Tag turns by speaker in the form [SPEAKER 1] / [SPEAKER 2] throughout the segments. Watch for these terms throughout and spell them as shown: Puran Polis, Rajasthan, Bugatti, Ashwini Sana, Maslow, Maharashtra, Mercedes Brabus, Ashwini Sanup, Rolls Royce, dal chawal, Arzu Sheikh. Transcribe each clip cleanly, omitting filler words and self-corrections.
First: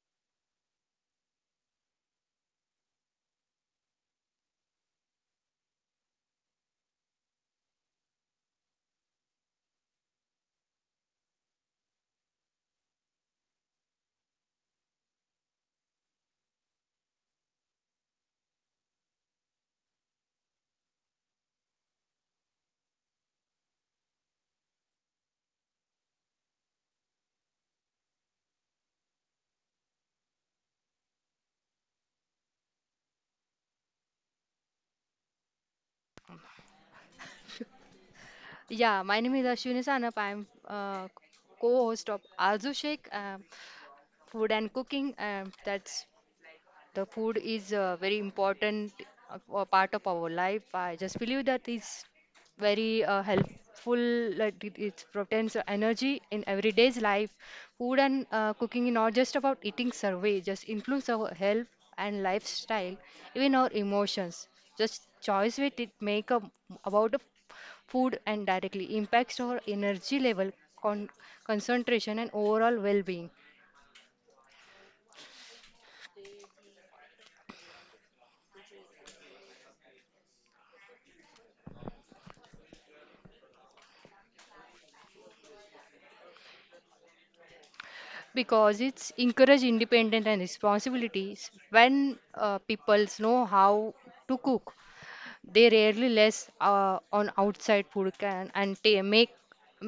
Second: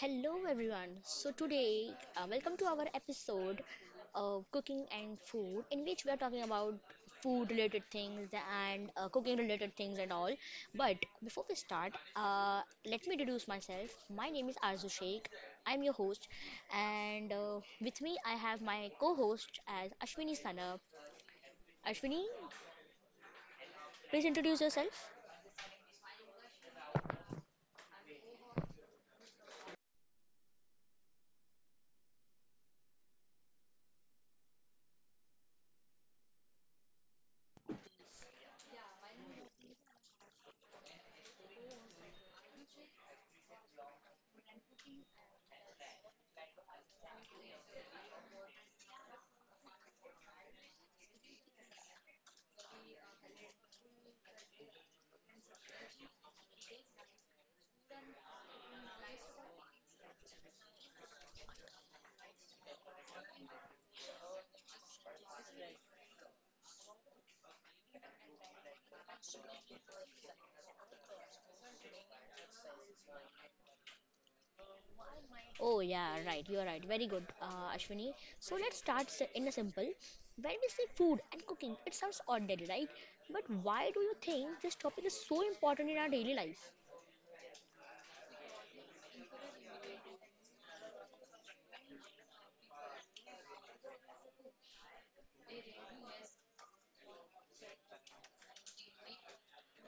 [SPEAKER 1] Hello everyone. So today, welcome to our episode of cooking and food, in which we are talking about food related things and cooking related things and all. But before we start, let me introduce myself. My name is Arzu Sheikh. I'm your host, and with me I have my co-host as Ashwini Sana. Ashwini, please introduce yourself.
[SPEAKER 2] Yeah, my name is Ashwini Sanup. I'm co-host of Arzu Sheikh, Food and Cooking. That's the food is a very important a part of our life. I just believe that it's very helpful. Like it provides energy in everyday's life. Food and cooking is not just about eating survey. Just influence our health and lifestyle, even our emotions. Just choice with it make a, about a food and directly impacts our energy level, con- concentration, and overall well-being.
[SPEAKER 1] Oh, yeah, right. You are right. Very good, Ashwini. So let's in a simple. When we say food and cooking, it sounds ordinary, right? But why do you think this topic is so important in our daily life?
[SPEAKER 2] Because it's encourage independent and responsibilities when people know how to cook they rarely less on outside food can and ta make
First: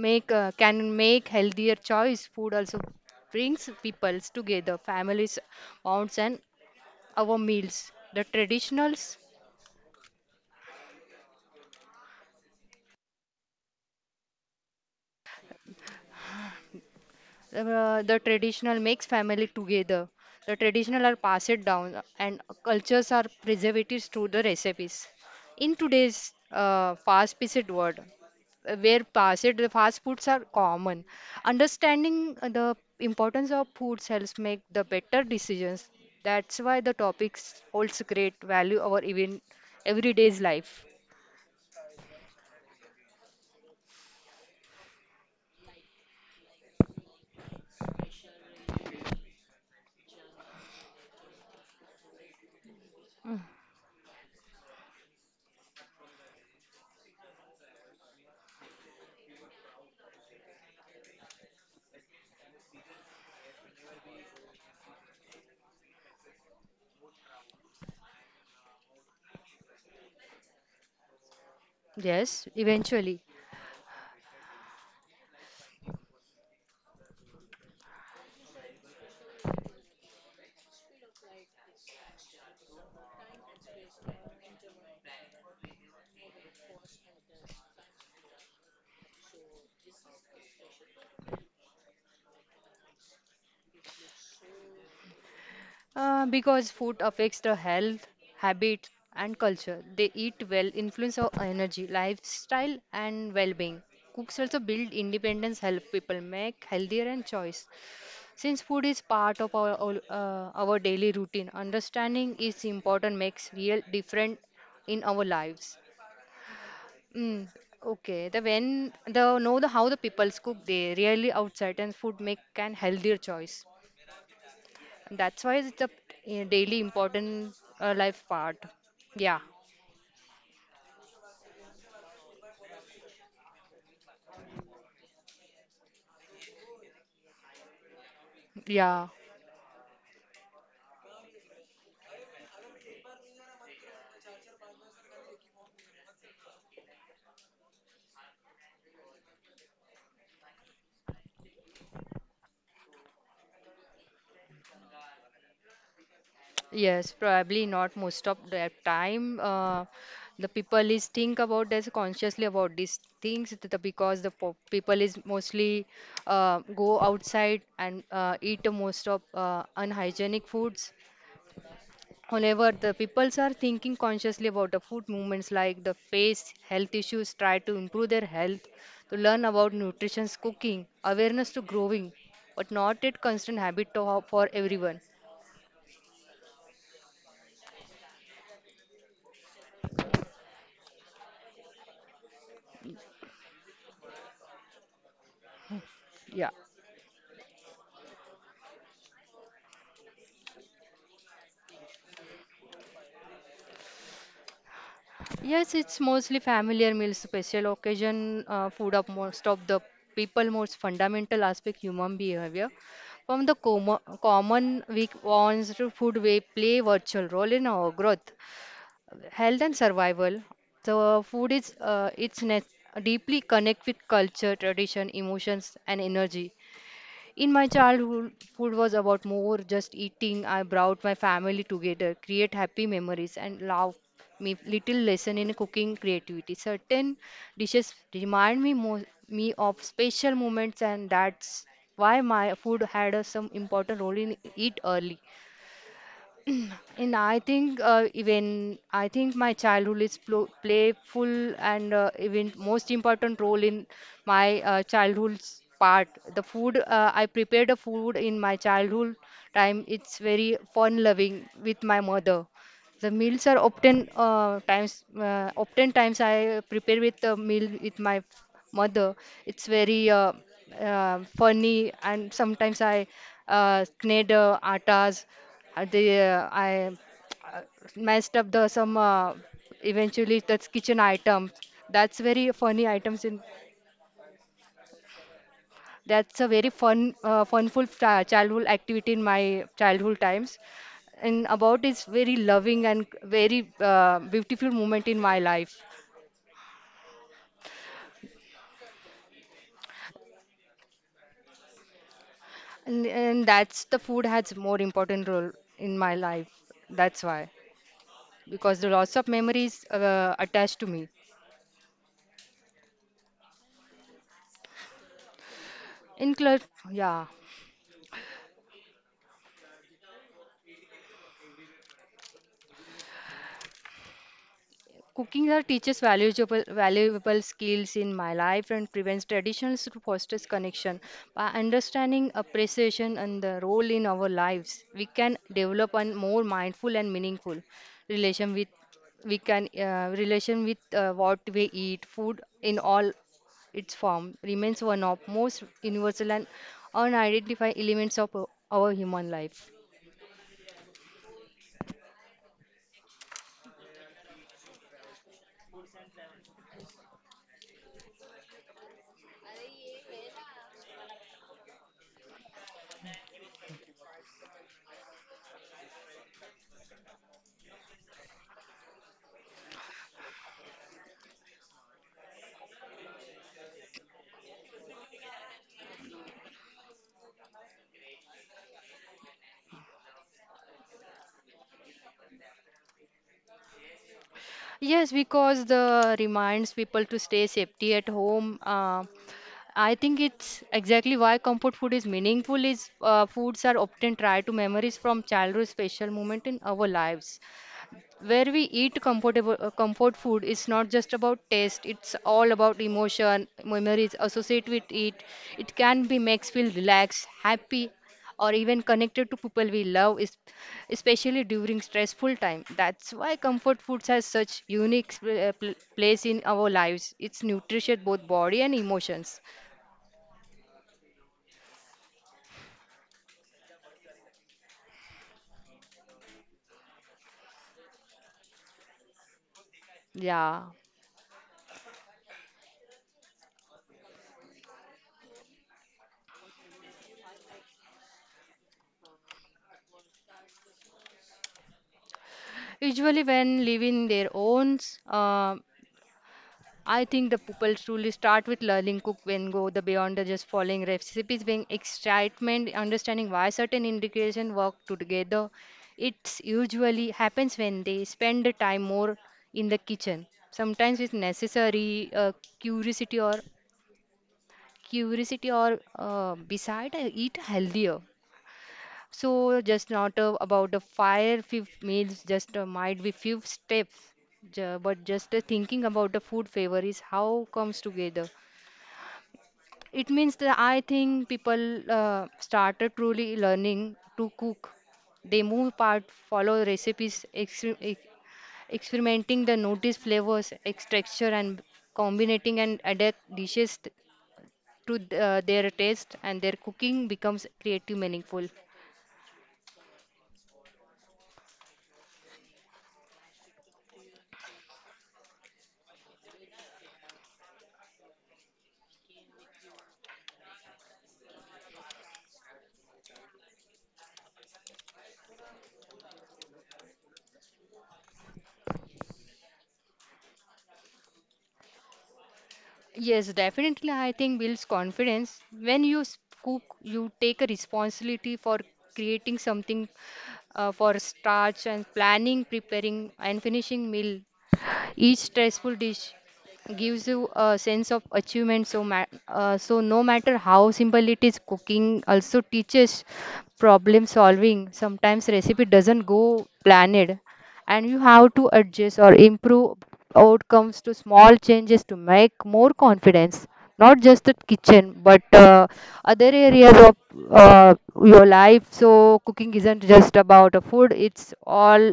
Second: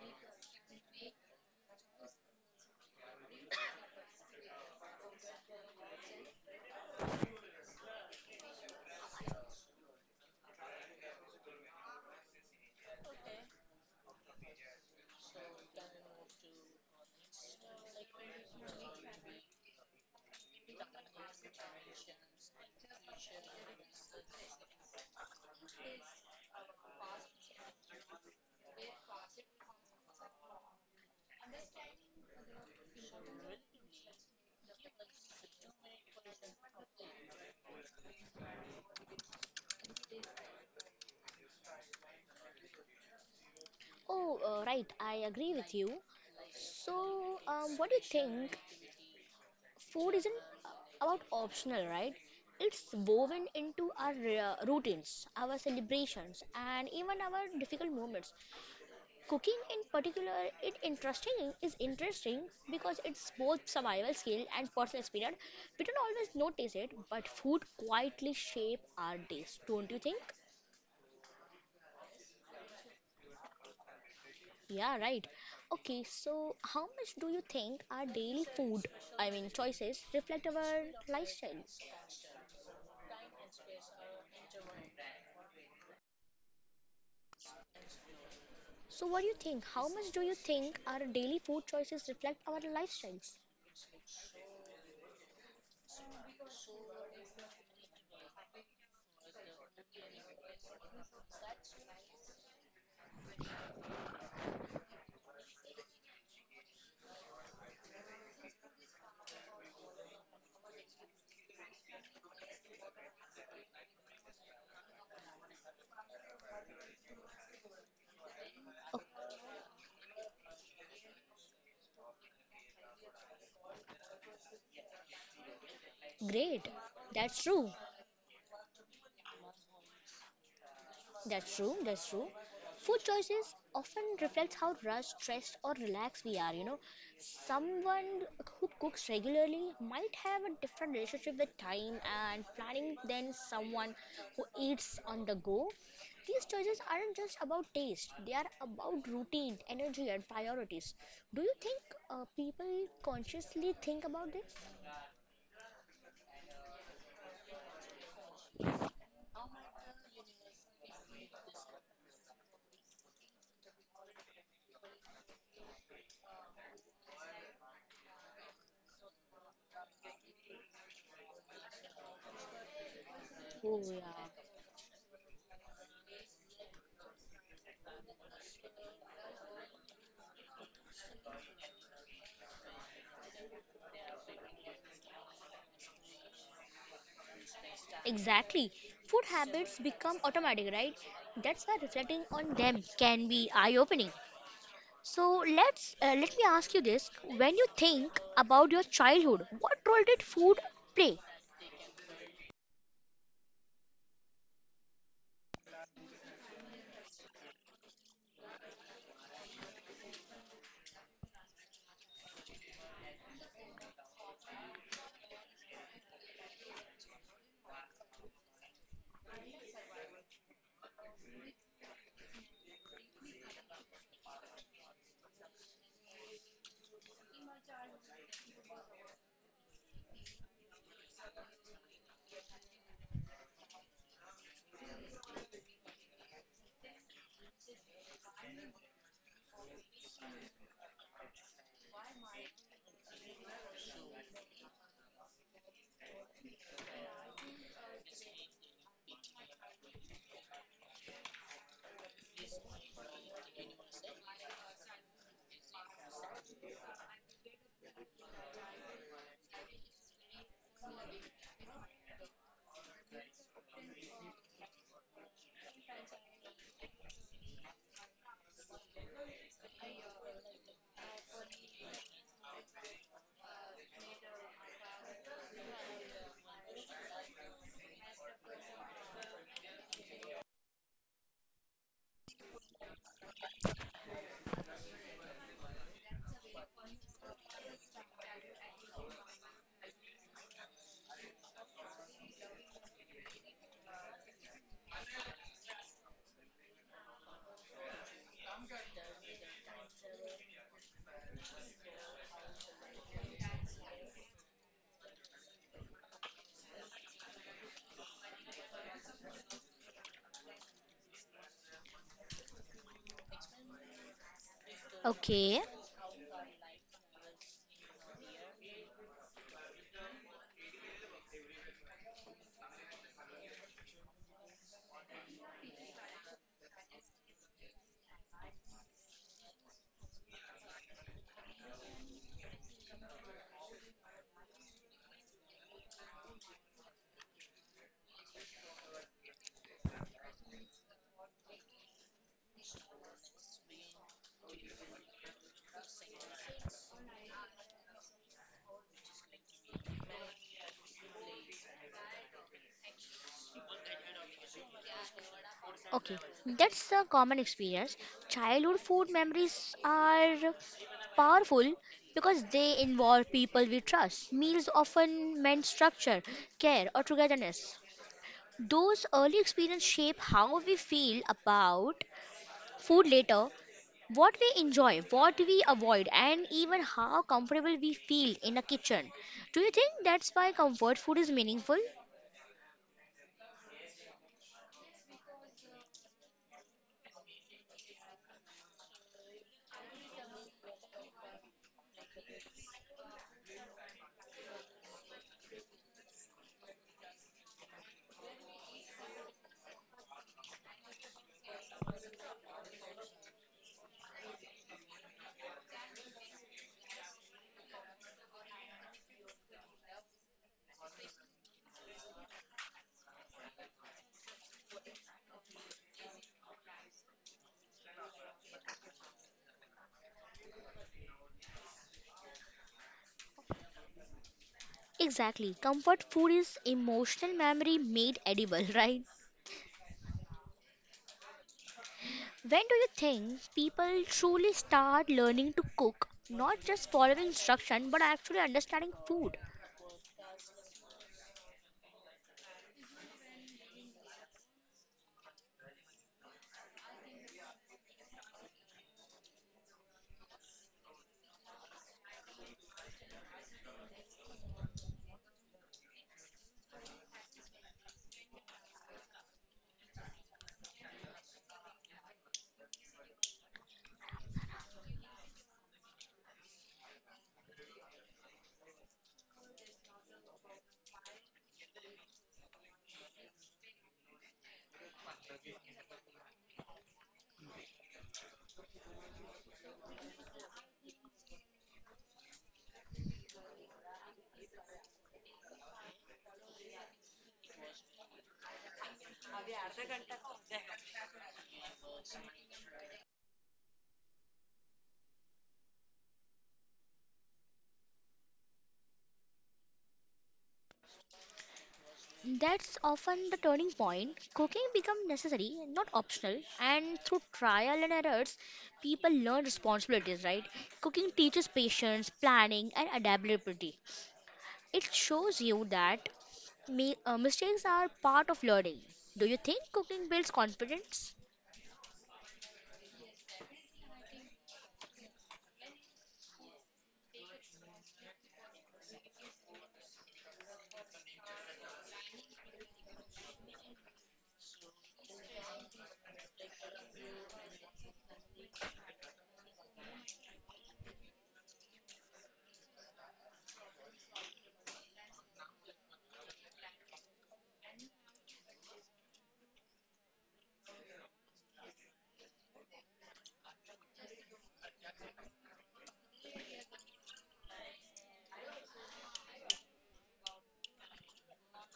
[SPEAKER 2] make uh, can make healthier choice food also brings peoples together families bonds and our meals the traditionals. The traditional makes family together. The traditional are passed down, and cultures are preserved through the recipes. In today's fast-paced world, where passed the fast foods are common, understanding the importance of foods helps make the better decisions. That's why the topics holds great value over even everyday's life.
[SPEAKER 1] Oh, right. I agree with you. So, what do you think? Food isn't about optional, right? It's woven into our routines, our celebrations, and even our difficult moments. Cooking in particular it interesting is interesting because it's both survival skill and personal experience. We don't always notice it, but food quietly shape our days, don't you think?
[SPEAKER 2] Yes, eventually.
[SPEAKER 1] Yeah, right. Okay, so how much do you think our daily I mean choices, reflect our lifestyles? So what do you think? How much do you think our daily food choices reflect our lifestyles?
[SPEAKER 2] Because food affects the health, habit, and culture. They eat well, influence our energy, lifestyle, and well-being. Cooks also build independence, help people make healthier and choice. Since food is part of our our daily routine, understanding is important. Makes real difference in our lives. Mm, okay. The when
[SPEAKER 1] Oh,
[SPEAKER 2] the know the how the people's cook, they really outside and food make an healthier choice. That's why it's a eh,
[SPEAKER 1] great.
[SPEAKER 2] daily
[SPEAKER 1] That's
[SPEAKER 2] important
[SPEAKER 1] true.
[SPEAKER 2] life part. Yeah,
[SPEAKER 1] That's true, that's true. Food choices often reflects how rushed, stressed, or relaxed we are. You know, someone who
[SPEAKER 2] yeah,
[SPEAKER 1] cooks regularly might have a different relationship with time and planning than someone who eats on the go. These choices aren't just about taste, they are about routine, energy, and priorities. Do you think people consciously think about this?
[SPEAKER 2] yes, probably not most of the time. The people is think about this consciously about these things because the po people is mostly go outside and eat most of unhygienic foods. However, the peoples are
[SPEAKER 1] Oh,
[SPEAKER 2] thinking
[SPEAKER 1] yeah.
[SPEAKER 2] consciously about the food movements like the face, health issues, try to improve their health, to learn about nutrition, cooking, awareness to growing, but not a constant habit to, for everyone.
[SPEAKER 1] Exactly. Food habits become automatic, right? That's why reflecting on them can be eye-opening. So let me
[SPEAKER 2] Yeah.
[SPEAKER 1] ask you this: when you think about your childhood, what role did food play?
[SPEAKER 2] Yes, it's mostly familiar meals, special occasion food of most of the people, most fundamental aspect human behavior. From the com common weak wants to food, we play virtual role in our growth. Health and survival. So food is deeply connect with culture, tradition, emotions, and energy. In my childhood, food was about more just eating. I brought my family together, create happy memories, and love me little lesson in cooking creativity. Certain dishes remind me of special moments, and that's why my food had a, some important role in eat early. And I think even I think my childhood is pl playful and even most important role in my childhood's part. The food I prepared a food in my childhood time. It's very fun loving with my mother. The meals are often times often times I prepare with the meal with my mother. It's very funny and sometimes I knead atas. They, I uh, messed up the some eventually that's kitchen items. That's very funny items in that's a very funful childhood activity in my childhood times. And about it's very loving and very beautiful moment in my life. And that's the food has more important role in my life. That's why. Because the lots of memories attached to me.
[SPEAKER 1] Okay,
[SPEAKER 2] In close, yeah. Cooking that teaches valuable skills in my life and prevents traditions to foster connection. By understanding appreciation and the role in our lives, we can develop a more mindful and meaningful relation with we can relation with what we eat. Food in all its form remains one of most universal and unidentified elements of our human life.
[SPEAKER 1] okay, that's a common experience. Childhood food memories are powerful because they involve people we trust. Meals often meant structure, care, or togetherness. Those early experiences shape how we feel about food later, what we enjoy, what we avoid, and even how comfortable we feel in a kitchen. Do you think that's why comfort food is meaningful?
[SPEAKER 2] Yes, because the reminds people to stay safety at home. I think it's exactly why comfort food is meaningful is foods are often tied to memories from childhood special moment in our lives. Where we eat comfort food is not just about taste, it's all about emotion, memories associated with it. It can be makes feel relaxed, happy or even connected to people we love is especially during stressful time. That's why comfort foods has such unique place in our lives. It's nutritious both body and emotions.
[SPEAKER 1] Exactly. Comfort food is emotional memory made edible, right?
[SPEAKER 2] Yeah,
[SPEAKER 1] When do you think people truly start learning to cook? Not just following instruction, but actually understanding food.
[SPEAKER 2] usually when living their own, uh, I think the people truly start with learning cook when go the beyond the just following recipes, being excitement, understanding why certain ingredients work together. It usually happens when they spend the time more in the kitchen. Sometimes it's necessary curiosity or curiosity or beside eat healthier. So just not about the fire few meals, just might be few steps, but just thinking about the food favor is how comes together. It means that I think people started truly learning to cook. They move part, follow recipes, experimenting the notice flavors, texture, and combining and adapt dishes their taste, and their cooking becomes creative, meaningful.
[SPEAKER 1] That's often the turning point. Cooking becomes necessary, not optional, and through trial and errors, people learn responsibilities, right? Cooking teaches patience, planning, and adaptability. It shows you that mistakes are part of learning. Do you think cooking builds confidence?
[SPEAKER 2] Yes, definitely. I think builds confidence. When you cook, you take a responsibility for creating something for starch and planning, preparing, and finishing meal. Each tasteful dish gives you a sense of achievement. So, so no matter how simple it is, cooking also teaches problem solving. Sometimes recipe doesn't go planned, and you have to adjust or improve outcomes to small changes to make more confidence. Not just the kitchen, but other areas of uh, your life. So cooking isn't just about a food; it's all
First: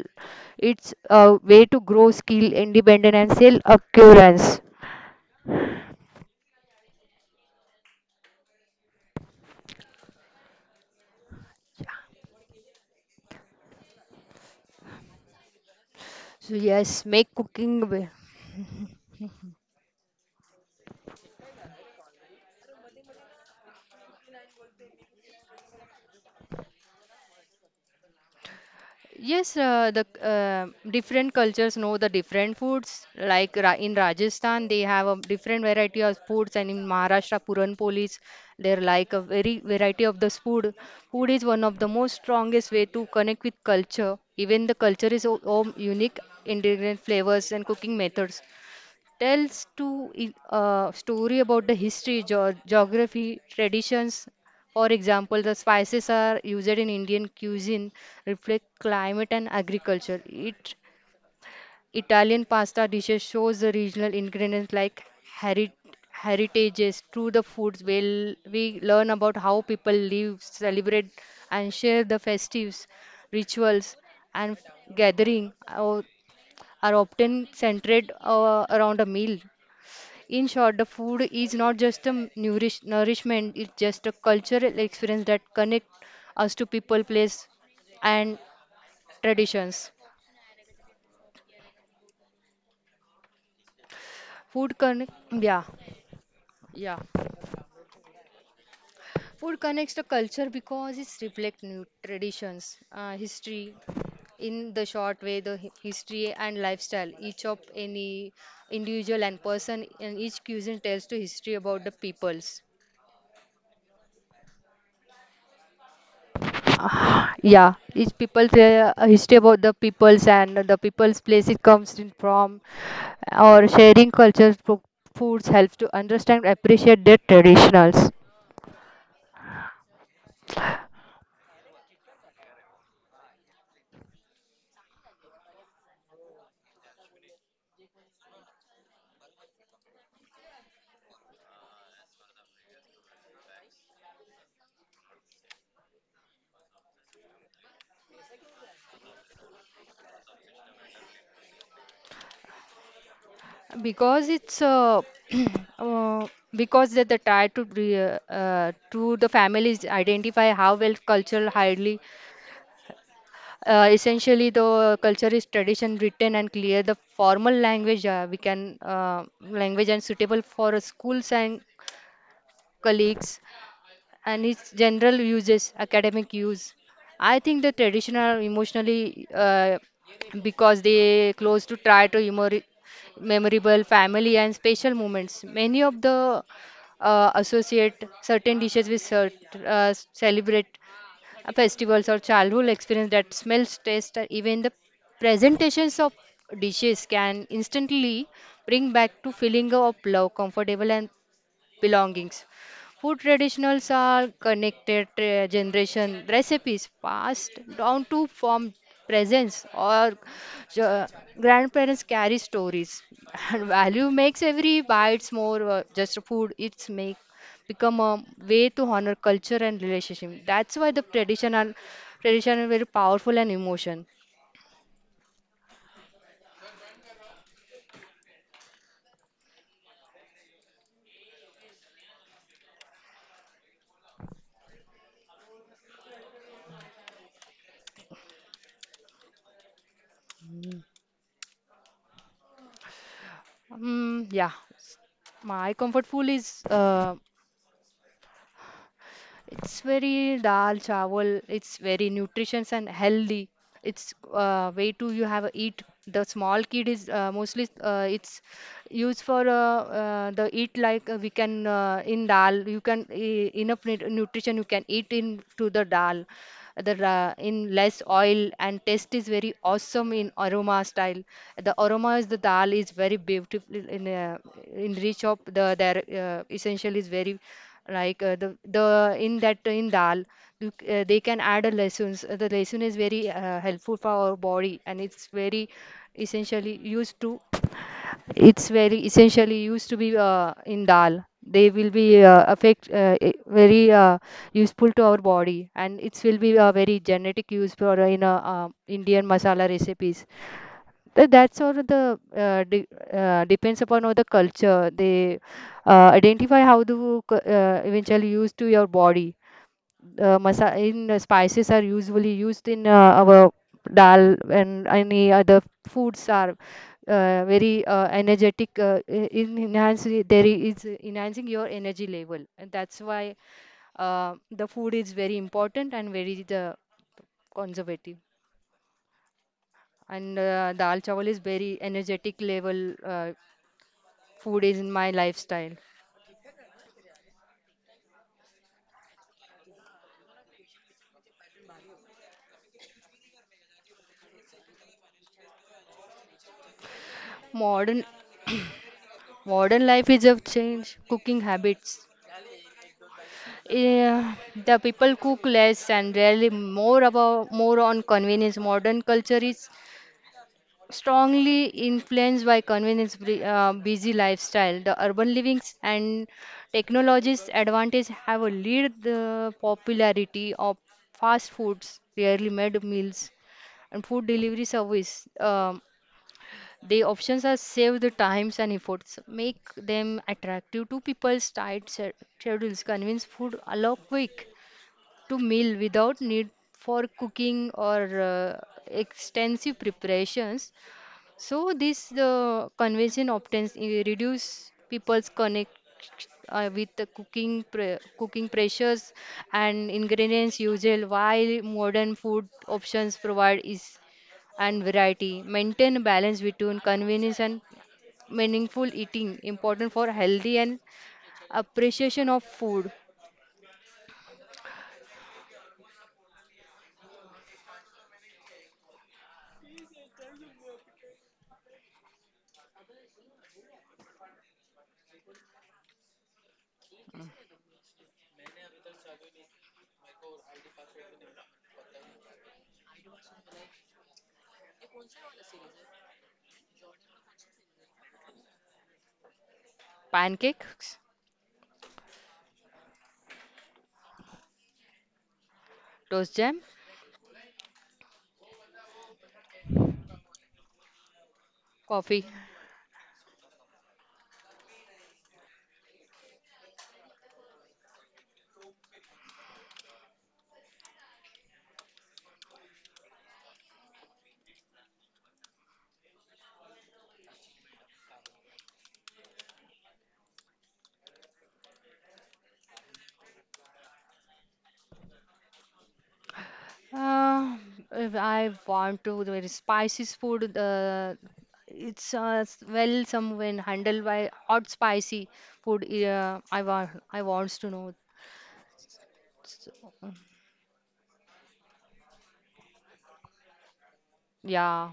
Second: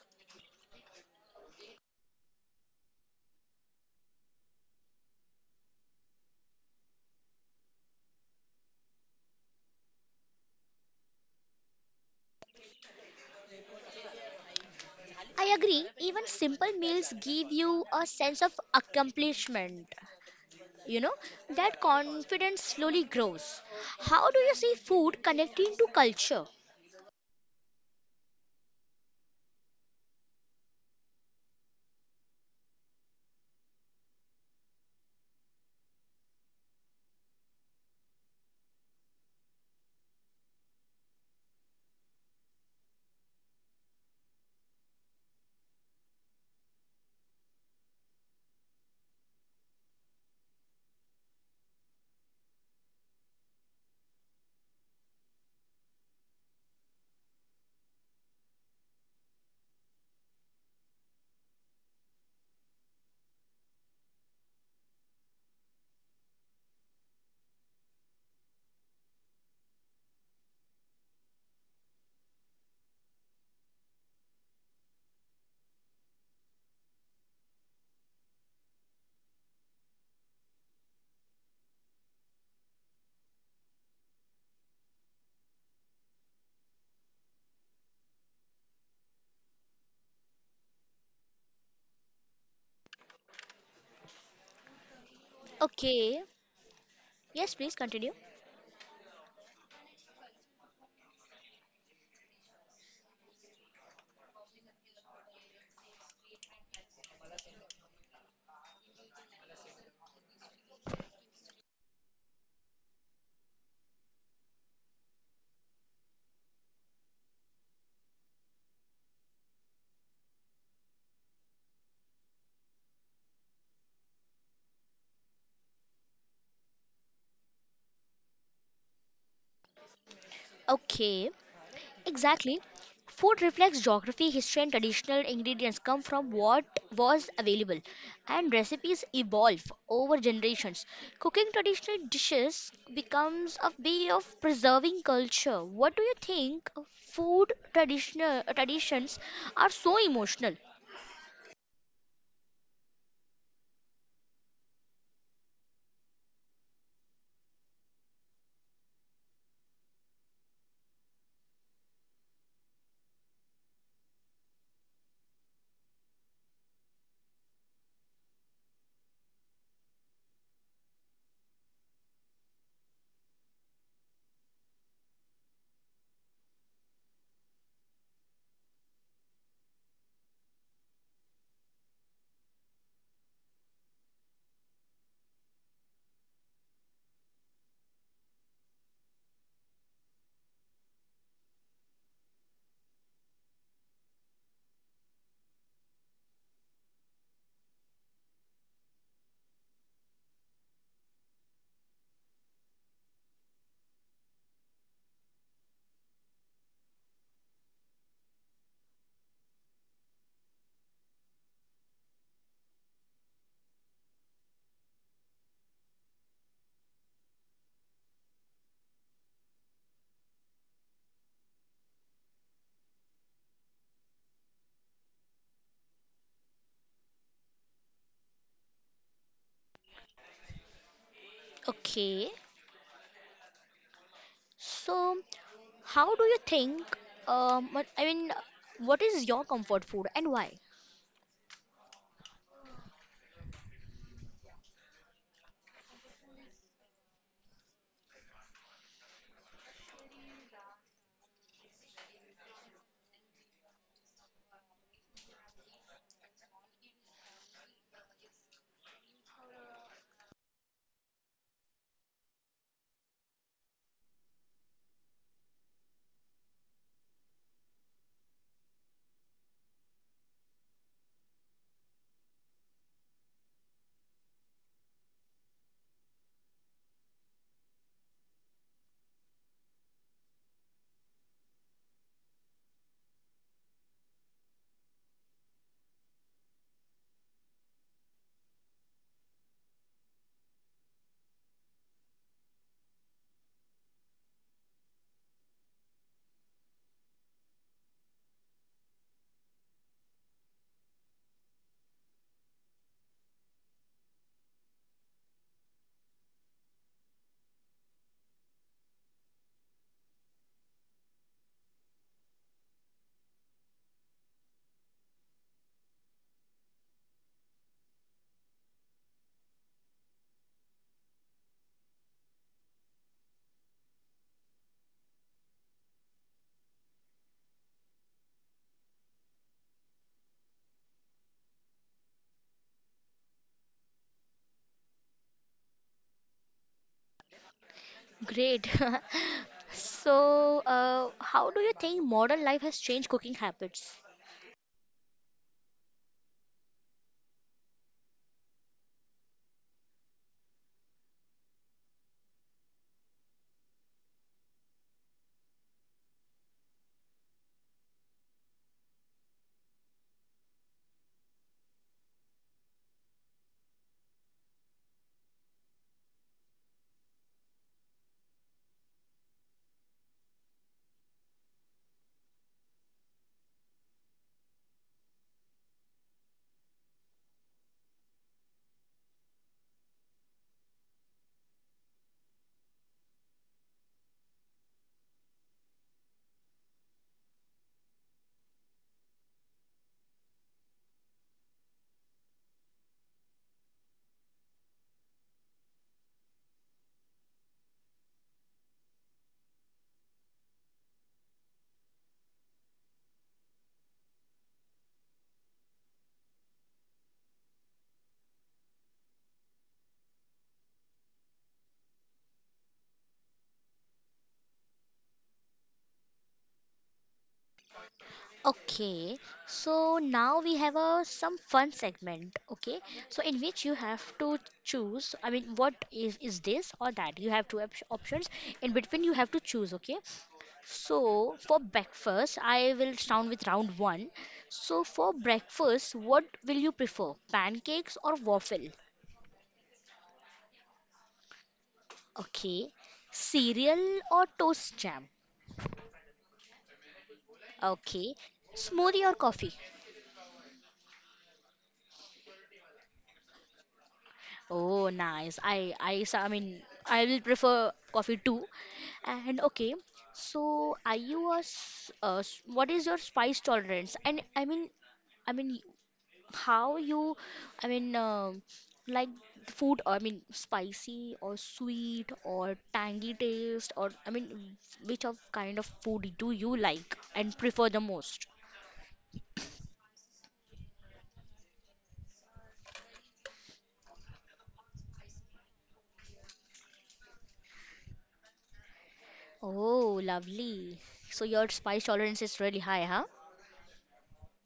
[SPEAKER 2] it's a way to grow skill, independence, and self assurance.
[SPEAKER 1] I agree, even
[SPEAKER 2] So
[SPEAKER 1] simple
[SPEAKER 2] yes,
[SPEAKER 1] meals
[SPEAKER 2] make
[SPEAKER 1] give
[SPEAKER 2] cooking.
[SPEAKER 1] you
[SPEAKER 2] w-
[SPEAKER 1] a sense of accomplishment. You know, that confidence slowly grows. How do you see food connecting to culture?
[SPEAKER 2] Yes, the different cultures know the different foods. Like Ra in Rajasthan, they have a different variety of foods, and in Maharashtra, Puran Polis, they're like a very variety of this food. Food is one of the most strongest way to connect with culture. Even the culture is own unique ingredient flavors and cooking methods. Tells to story about the history, geography, traditions. For example, the spices are used in Indian cuisine reflect climate and agriculture. It Italian pasta dishes shows the regional ingredients like heri- heritages through the foods. Well, we learn about how people live, celebrate, and share the festives, rituals, and gathering. Our are often centered around a meal. In short, the food is not just a nourishment, it's just a cultural experience that connect us to people, place, and traditions. Food connect, yeah,
[SPEAKER 1] Okay.
[SPEAKER 2] yeah.
[SPEAKER 1] Yes, please continue.
[SPEAKER 2] Food connects the culture because it's reflect new traditions, history, in the short way the history and lifestyle each of any individual and person and each cuisine tells the history about the peoples. Yeah, each people's history about the peoples and the people's place it comes in from, or sharing cultures, foods helps to understand, appreciate their traditionals.
[SPEAKER 1] Okay. Exactly. Food reflects geography, history, and traditional ingredients come from what was available, and recipes evolve over generations. Cooking traditional dishes becomes a way of preserving culture. What do you think food traditional traditions are so emotional?
[SPEAKER 2] Because it's uh, because that the tie to the families identify how well cultural highly essentially the culture is tradition written and clear the formal language we can language and suitable for schools and colleagues and its general uses, academic use. I think the traditional are emotionally because they close to try to memorable family and special moments. Many of the associate certain dishes with celebrate festivals or childhood experience that smells, taste, or even the presentations of dishes can instantly bring back to feeling of love, comfortable and belongings. Food traditionals are connected generation recipes passed down to form presents or uh, grandparents carry stories and value makes every bites more just food it's make become a way to honor culture and relationship that's why the traditional tradition is very powerful and emotion.
[SPEAKER 1] Okay. So, how do you think? Um, I mean, what is your comfort food and why?
[SPEAKER 2] Mm, yeah my comfort food is it's very dal chawal. It's very nutritious and healthy. It's way to you have eat. The small kid is mostly it's used for the eat like we can in dal. You can enough nutrition you can eat in to the dal in less oil and taste is very awesome in aroma style. The aroma is the dal is very beautiful in reach of the their essential is very like the in that in dal. They can add a lessons. The lesson is very helpful for our body and it's very essentially used to, it's very essentially used to be in dal. They will be affect I- very useful to our body and it will be a very genetic use for in Indian masala recipes. That's all the uh, de- depends upon all the culture. They identify how to eventually use to your body. Masa in spices are usually used in our dal and any other foods are very energetic in enhancing there is enhancing your energy level, and that's why the food is very important and very the conservative, and dal chawal is very energetic level food is in my lifestyle.
[SPEAKER 1] Great. So, how do you think modern life has changed cooking habits?
[SPEAKER 2] Modern modern life is of change cooking habits. Yeah, the people cook less and rarely more about, more on convenience. Modern culture is strongly influenced by convenience, busy lifestyle. The urban livings and technologies advantage have a lead the popularity of fast foods, rarely made meals, and food delivery service. The options are save the times and efforts, make them attractive to people's tight schedules. Convenience food allow quick to meal without need for cooking or extensive preparations. So this convention often reduce people's connect with the cooking cooking pressures and ingredients usual, while modern food options provide is and variety. Maintain balance between convenience and meaningful eating, important for healthy and appreciation of food.
[SPEAKER 1] Okay, so now we have a some fun segment, okay? So in which you have to choose, I mean, what is this or that? You have two op options. In between, you have to choose, okay? So for breakfast, I will start with round one. So for breakfast, what will you prefer? Pancakes or waffle?
[SPEAKER 2] Pancakes.
[SPEAKER 1] Okay. Cereal or toast jam?
[SPEAKER 2] Toast jam.
[SPEAKER 1] Okay. Smoothie or coffee?
[SPEAKER 2] Coffee.
[SPEAKER 1] Oh, nice. I mean, I will prefer coffee too. And okay, so are you what is your spice tolerance? And I mean, how you, I mean, like food, I mean, spicy or sweet or tangy taste, or I mean, which of kind of food do you like and
[SPEAKER 2] Uh,
[SPEAKER 1] prefer the
[SPEAKER 2] if
[SPEAKER 1] most?
[SPEAKER 2] I want to the very spicy food, well some when handled by hot spicy food. I want, I wants to know. So,
[SPEAKER 1] Oh, lovely. So your spice tolerance is really high, huh?
[SPEAKER 2] yeah.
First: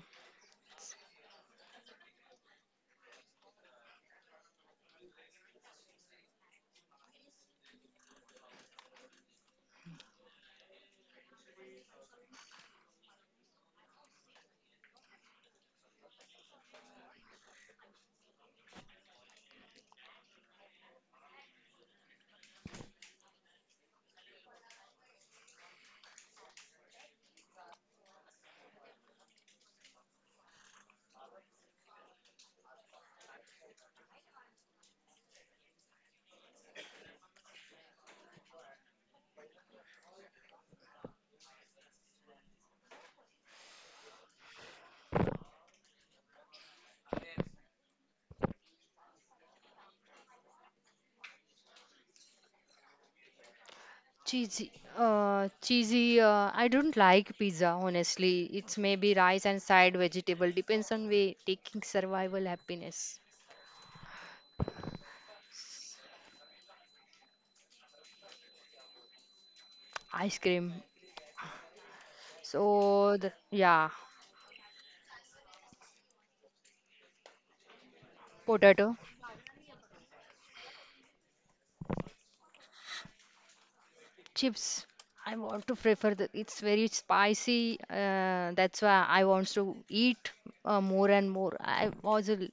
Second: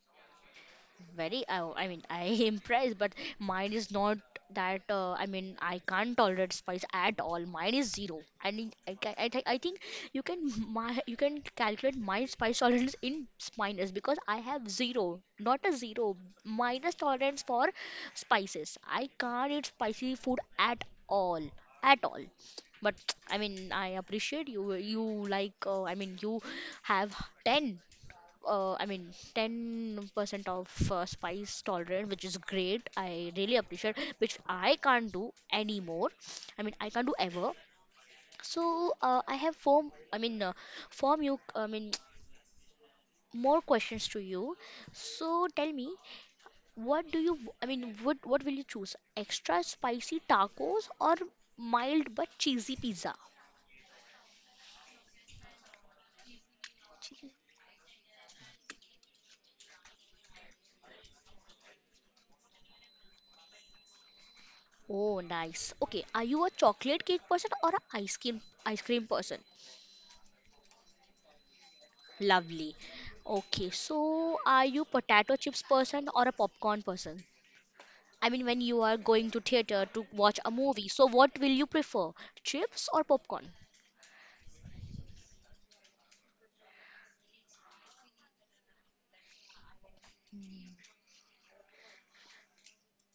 [SPEAKER 1] Very I mean I impressed, but mine is not that, I mean I can't tolerate spice at all. Mine is zero. I mean, I think you can my you can calculate my spice tolerance in minus because I have zero not a zero minus tolerance for spices. I can't eat spicy food at all at all. But I mean I appreciate you. You like, I mean, you have 10 I mean, 10% of spice tolerant, which is great. I really appreciate, which I can't do anymore. I mean, I can't do ever. So I have I mean, I mean, more questions to you. So tell me, what do you, I mean, what will you choose? Extra spicy tacos or mild but cheesy pizza?
[SPEAKER 2] Cheesy. Cheesy. I don't like pizza honestly. It's maybe rice and side vegetable. Depends on way taking survival happiness.
[SPEAKER 1] Oh, nice. Okay, are you a chocolate cake person or a ice cream person?
[SPEAKER 2] Ice cream.
[SPEAKER 1] Lovely. Okay,
[SPEAKER 2] So the,
[SPEAKER 1] so
[SPEAKER 2] yeah.
[SPEAKER 1] are you potato chips person or a popcorn person? I mean, when you are going to
[SPEAKER 2] Potato.
[SPEAKER 1] theater to watch a movie, so what will you prefer, chips or popcorn?
[SPEAKER 2] Chips. I want to prefer the. It's very spicy. That's why I want to eat more and more. I was.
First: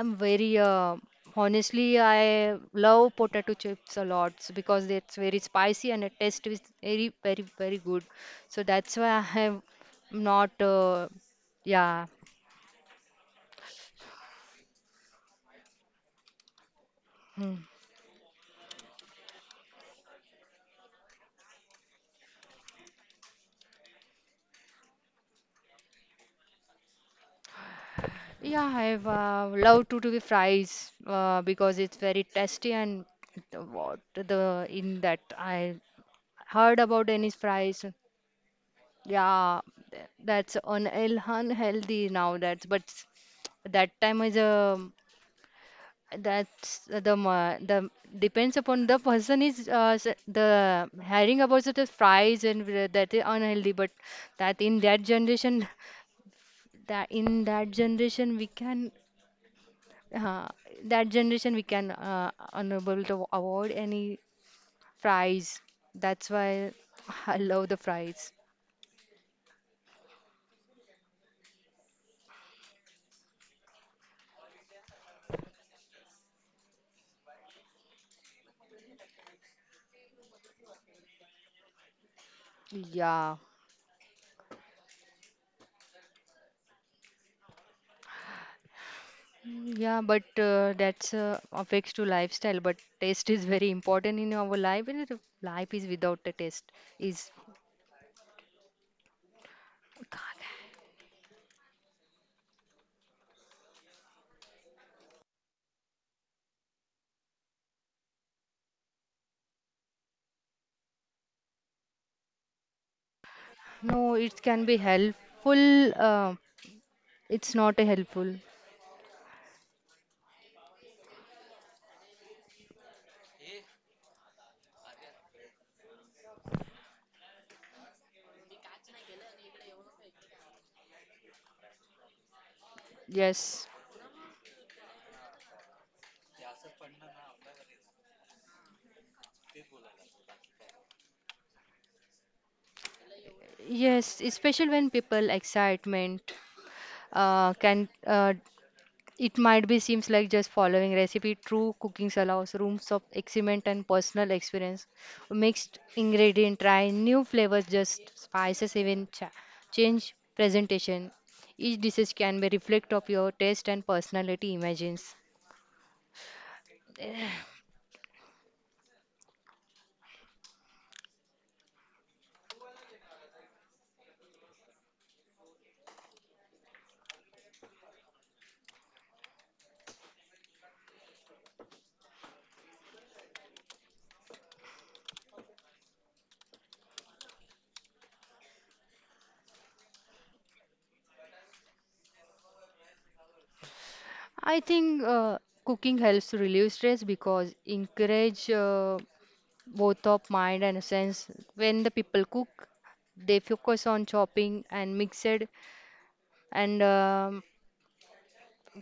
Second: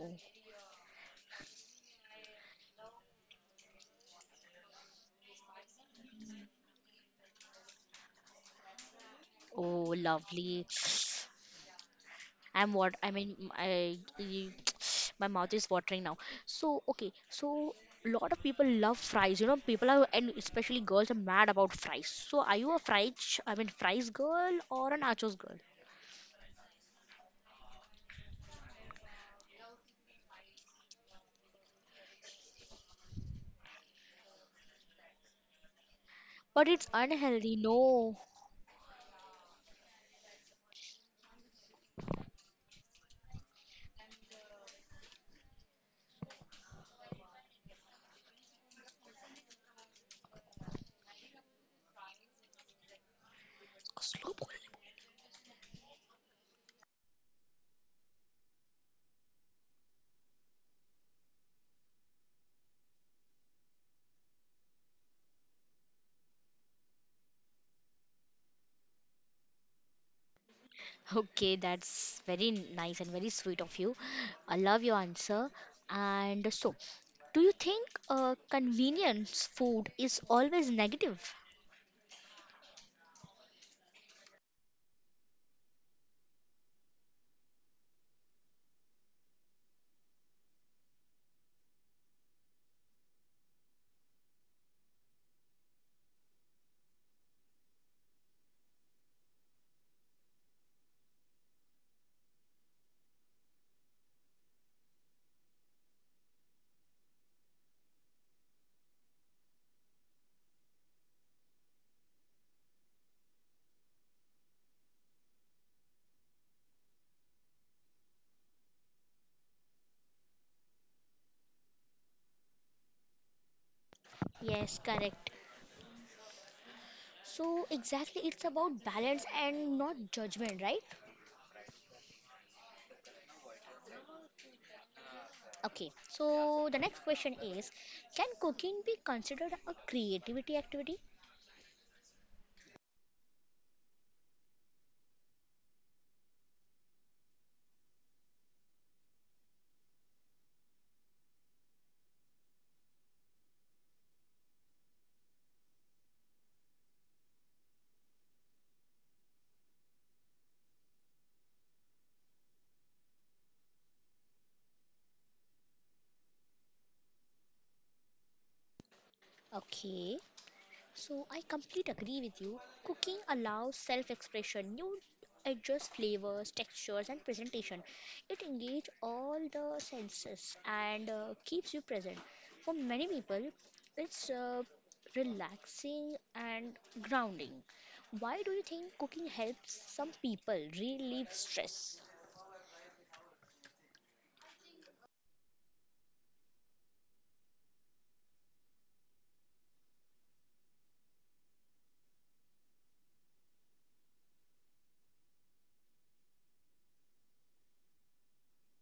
[SPEAKER 1] Oh,
[SPEAKER 2] very. Honestly, I love potato chips a lot because it's very spicy and the taste is very, very, very good. So that's why I have
[SPEAKER 1] oh,
[SPEAKER 2] not.
[SPEAKER 1] lovely.
[SPEAKER 2] Yeah.
[SPEAKER 1] I'm what I mean, my mouth is watering now. So okay,
[SPEAKER 2] Hmm.
[SPEAKER 1] so a lot of people love fries. You know, people are and especially girls are mad about fries. So are you I mean, fries girl or a nachos girl?
[SPEAKER 2] Yeah, I love to do the fries because it's very tasty, and the what the in that I
[SPEAKER 1] But
[SPEAKER 2] heard
[SPEAKER 1] it's
[SPEAKER 2] about Danish
[SPEAKER 1] unhealthy.
[SPEAKER 2] fries.
[SPEAKER 1] No,
[SPEAKER 2] Yeah, that's un unhealthy now. That's but that time is, um, that's the depends upon the person is, the hearing about the fries and that is unhealthy. But
[SPEAKER 1] slow bowl.
[SPEAKER 2] that in that generation, that in that generation we can, uh, that generation we can unable to avoid any fries. That's why I love the fries.
[SPEAKER 1] Okay, that's very nice and very sweet of you. I love your answer. And so, do you think convenience food is always negative?
[SPEAKER 2] Yeah. Mm, yeah, but that's affects to lifestyle. But taste is very important in our life. And if life is without the taste is no. It can be helpful. It's not a helpful.
[SPEAKER 1] Yes, correct. So, exactly, it's about balance and not judgment, right?
[SPEAKER 2] Yes.
[SPEAKER 1] Okay, so the next question is: can cooking be considered a creativity activity?
[SPEAKER 2] Yes, especially when people excitement can it might be seems like just following recipe. True cooking allows rooms of experiment and personal experience. Mixed ingredient, try new flavors, just spices, even change presentation. Each dish can be reflect of your taste and personality. Imagines.
[SPEAKER 1] Okay, so I completely agree with you. Cooking allows self-expression. You adjust flavors, textures, and presentation. It engages all the senses and keeps you present. For many people, it's relaxing and grounding. Why do you think cooking helps some people relieve stress?
[SPEAKER 2] I think cooking helps to relieve stress because encourage both of mind and sense. When the people cook, they focus on chopping and mixed and, um,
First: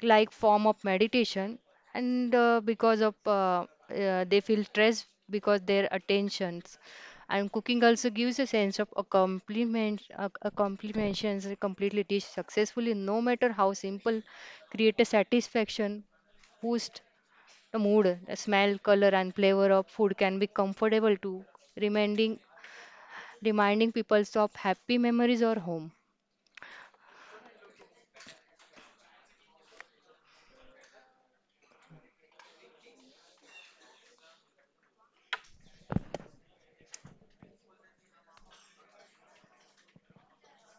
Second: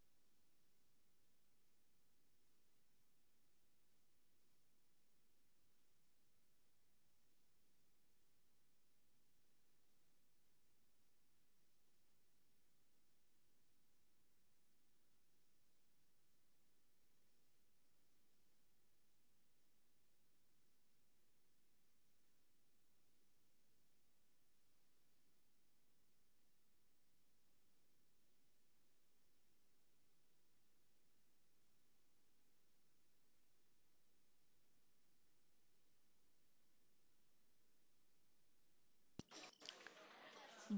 [SPEAKER 2] like form of meditation, and because of they feel stressed because their attentions. And cooking also gives a sense of accomplishment, accomplishments a completely dish successfully, no matter how simple, create a satisfaction boost the mood. The smell, color, and flavor of food can be comfortable too, reminding, reminding people of happy memories or home.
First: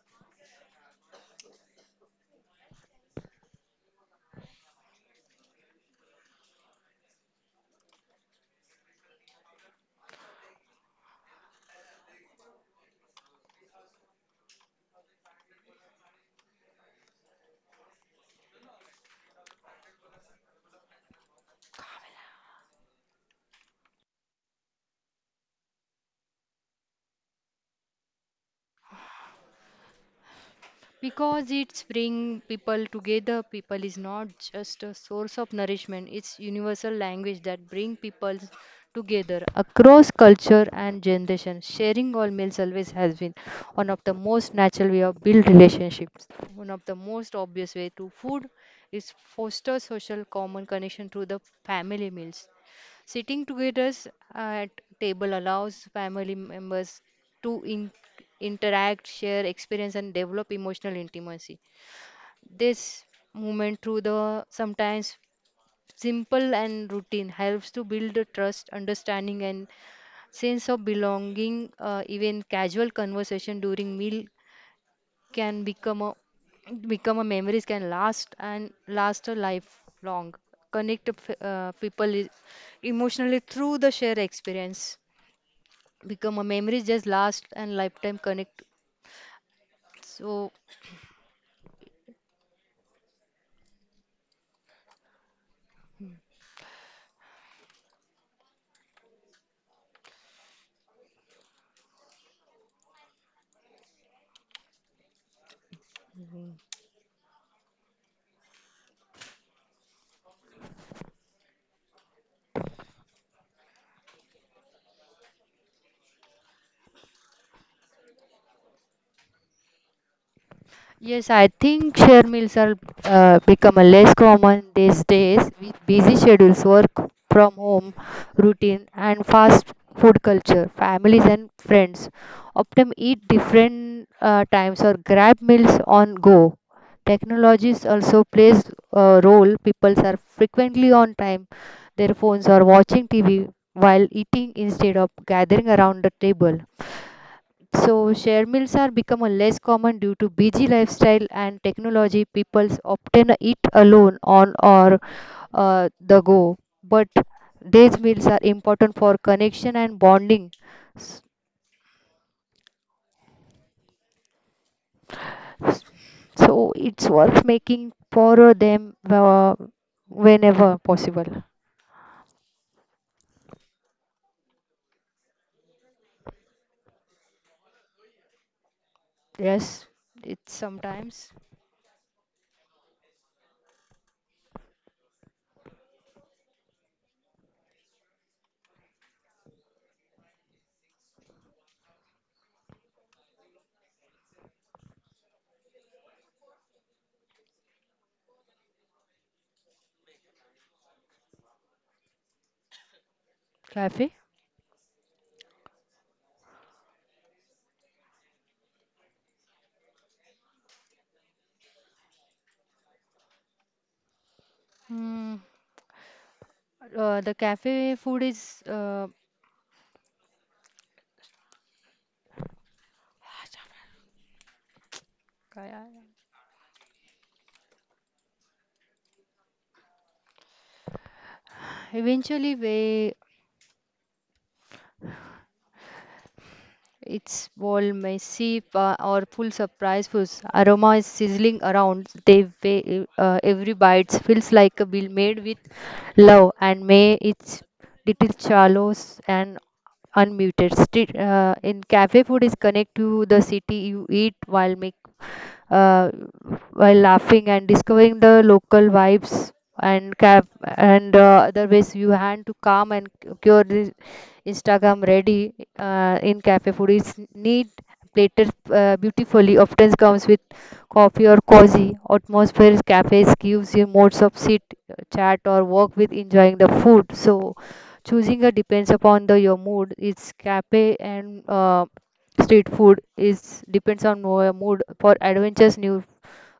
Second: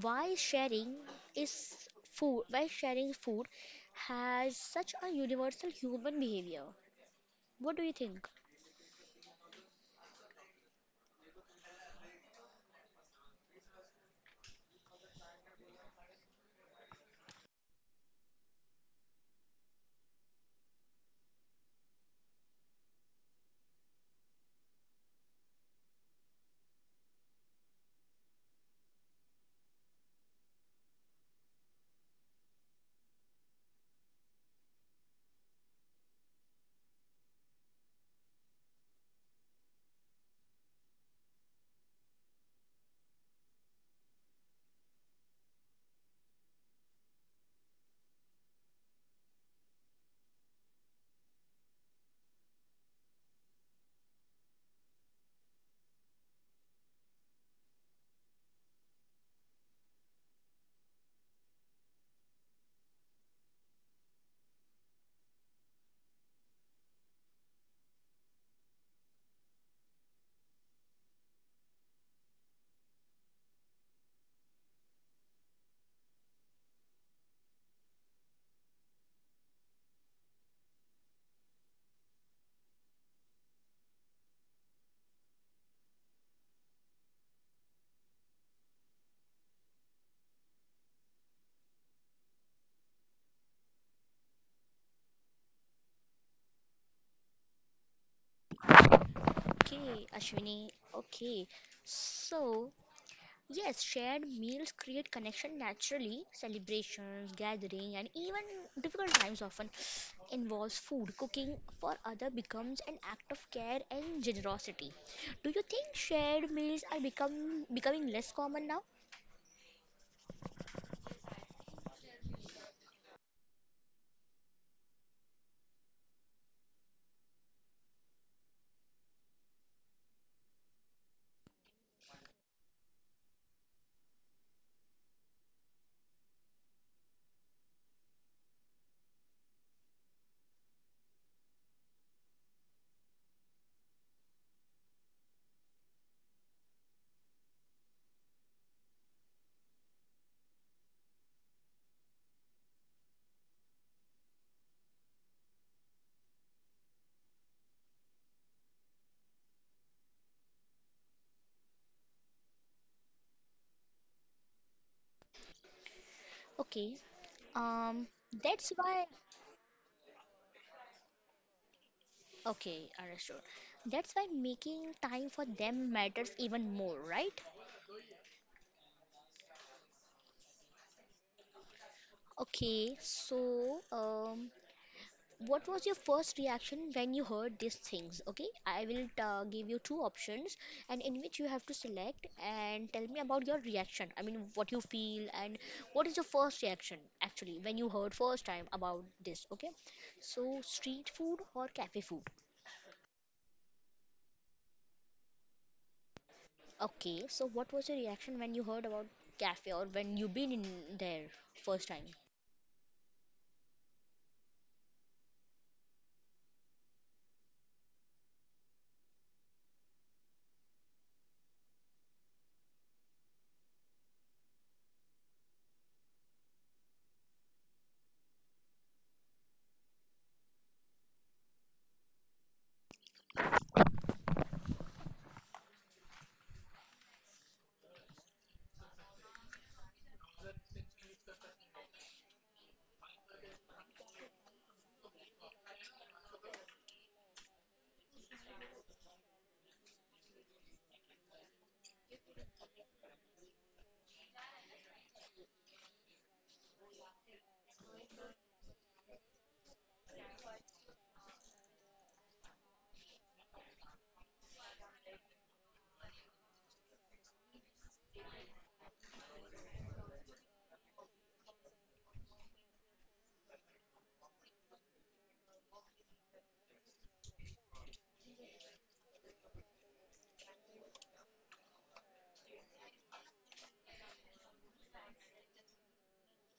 [SPEAKER 1] Why sharing is food? Why sharing food has such a universal human behavior? What do you think?
[SPEAKER 2] Because it's bring people together. People is not just a source of nourishment, it's universal language that bring people together across culture and generation. Sharing all meals always has been one of the most natural way of build relationships. One of the most obvious way to food is foster social common connection through the family meals. Sitting together at table allows family members to interact, share experience, and develop emotional intimacy. This movement through the sometimes simple and routine helps to build the trust, understanding, and sense of belonging. Even casual conversation during meal can become a, become a memories can last and last a lifelong connect, people, emotionally through the shared experience, become a memories just last and lifetime connect. So,
[SPEAKER 1] Okay, Ashwini. Okay. So, yes, shared meals create connection naturally. Celebrations, gathering, and even difficult times often involves food. Cooking for other becomes an act of care and generosity. Do you think shared meals are become becoming less common now?
[SPEAKER 2] yes, I think share meals are become a less common these days with busy schedules, work from home routine, and fast food culture. Families and friends often eat different times or grab meals on go. Technologies also plays a role. People are frequently on time, their phones or watching TV while eating instead of gathering around the table. So share meals are become a less common due to busy lifestyle and technology. People often eat alone on or the go, but these meals are important for connection and bonding. S- s- So
[SPEAKER 1] Okay.
[SPEAKER 2] it's worth making
[SPEAKER 1] Um,
[SPEAKER 2] for
[SPEAKER 1] that's
[SPEAKER 2] them
[SPEAKER 1] why.
[SPEAKER 2] whenever possible.
[SPEAKER 1] Okay, understood. That's why making time for them matters even more, right?
[SPEAKER 2] Yes, it's sometimes.
[SPEAKER 1] Okay, so what was your first reaction when you heard these things? Okay, I will give you two options, and in which you have to select and tell me about your reaction. I mean, what you feel and what is your first reaction actually when you heard first time about this. Okay, so street food or cafe food?
[SPEAKER 2] Cafe.
[SPEAKER 1] Okay, so what was your reaction when you heard about cafe or when you been in there first time?
[SPEAKER 2] Hmm. The cafe food is, kaya- eventually way. It's bold, messy, or full surprise foods. Aroma is sizzling around. Every bite feels like a meal made with love, and may its little chalos and unmuted. Street, in cafe food is connect to the city. You eat while make, uh, while laughing and discovering the local vibes, and cap and other ways you hand to calm and cure this Instagram ready. In cafe food, it's neat, plated beautifully, often comes with coffee or cozy atmosphere. Cafes gives you modes of sit, chat, or walk with enjoying the food. So choosing a depends upon the your mood, it's cafe, and street food is depends on mood. For adventures, new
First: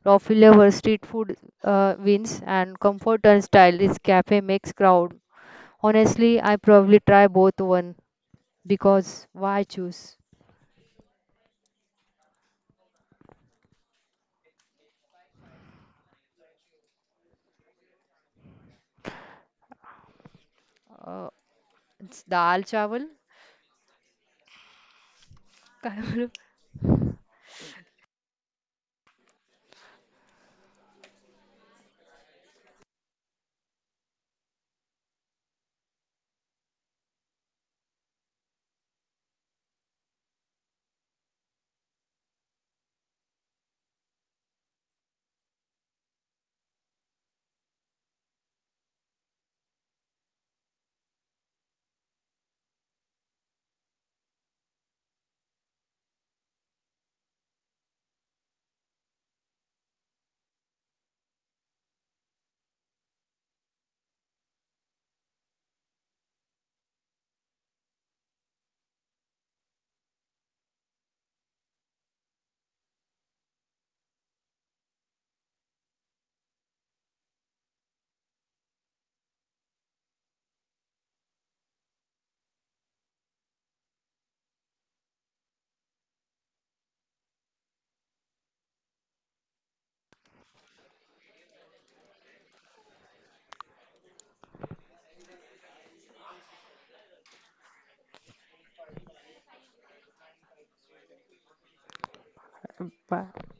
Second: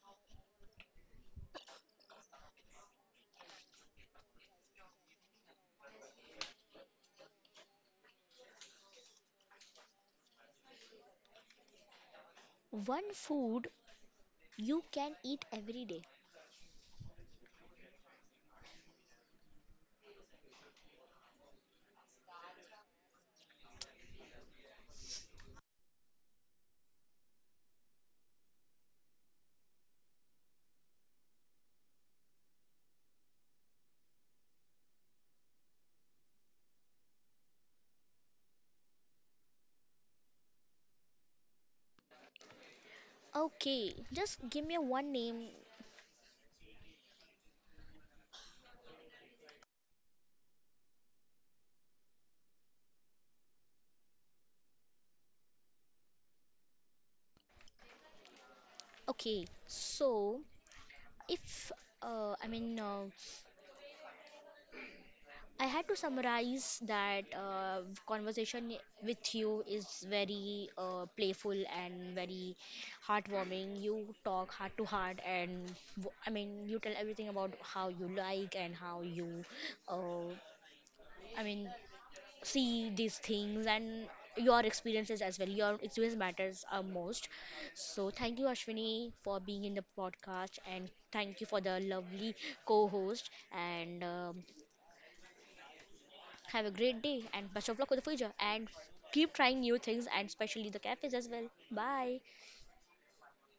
[SPEAKER 2] raw flavor street food wins, and comfort and style is cafe makes crowd. Honestly, I probably try both one because why choose?
[SPEAKER 1] One food you can eat every day.
[SPEAKER 2] Uh, it's dal chawal. काय
[SPEAKER 1] Okay, just give me one name. Okay, so if, I mean, I had to summarize that, conversation with you is very playful and very heartwarming. You talk heart to heart, and I mean, you tell everything about how you like and how you, uh, I mean, see these things and your experiences as well. Your experience matters most. So thank you, Ashwini, for being in the podcast, and thank you for the lovely co-host. And have a great day, and best of luck for the future. And keep trying new things, and especially the cafes as well. Bye.
[SPEAKER 2] बोलू?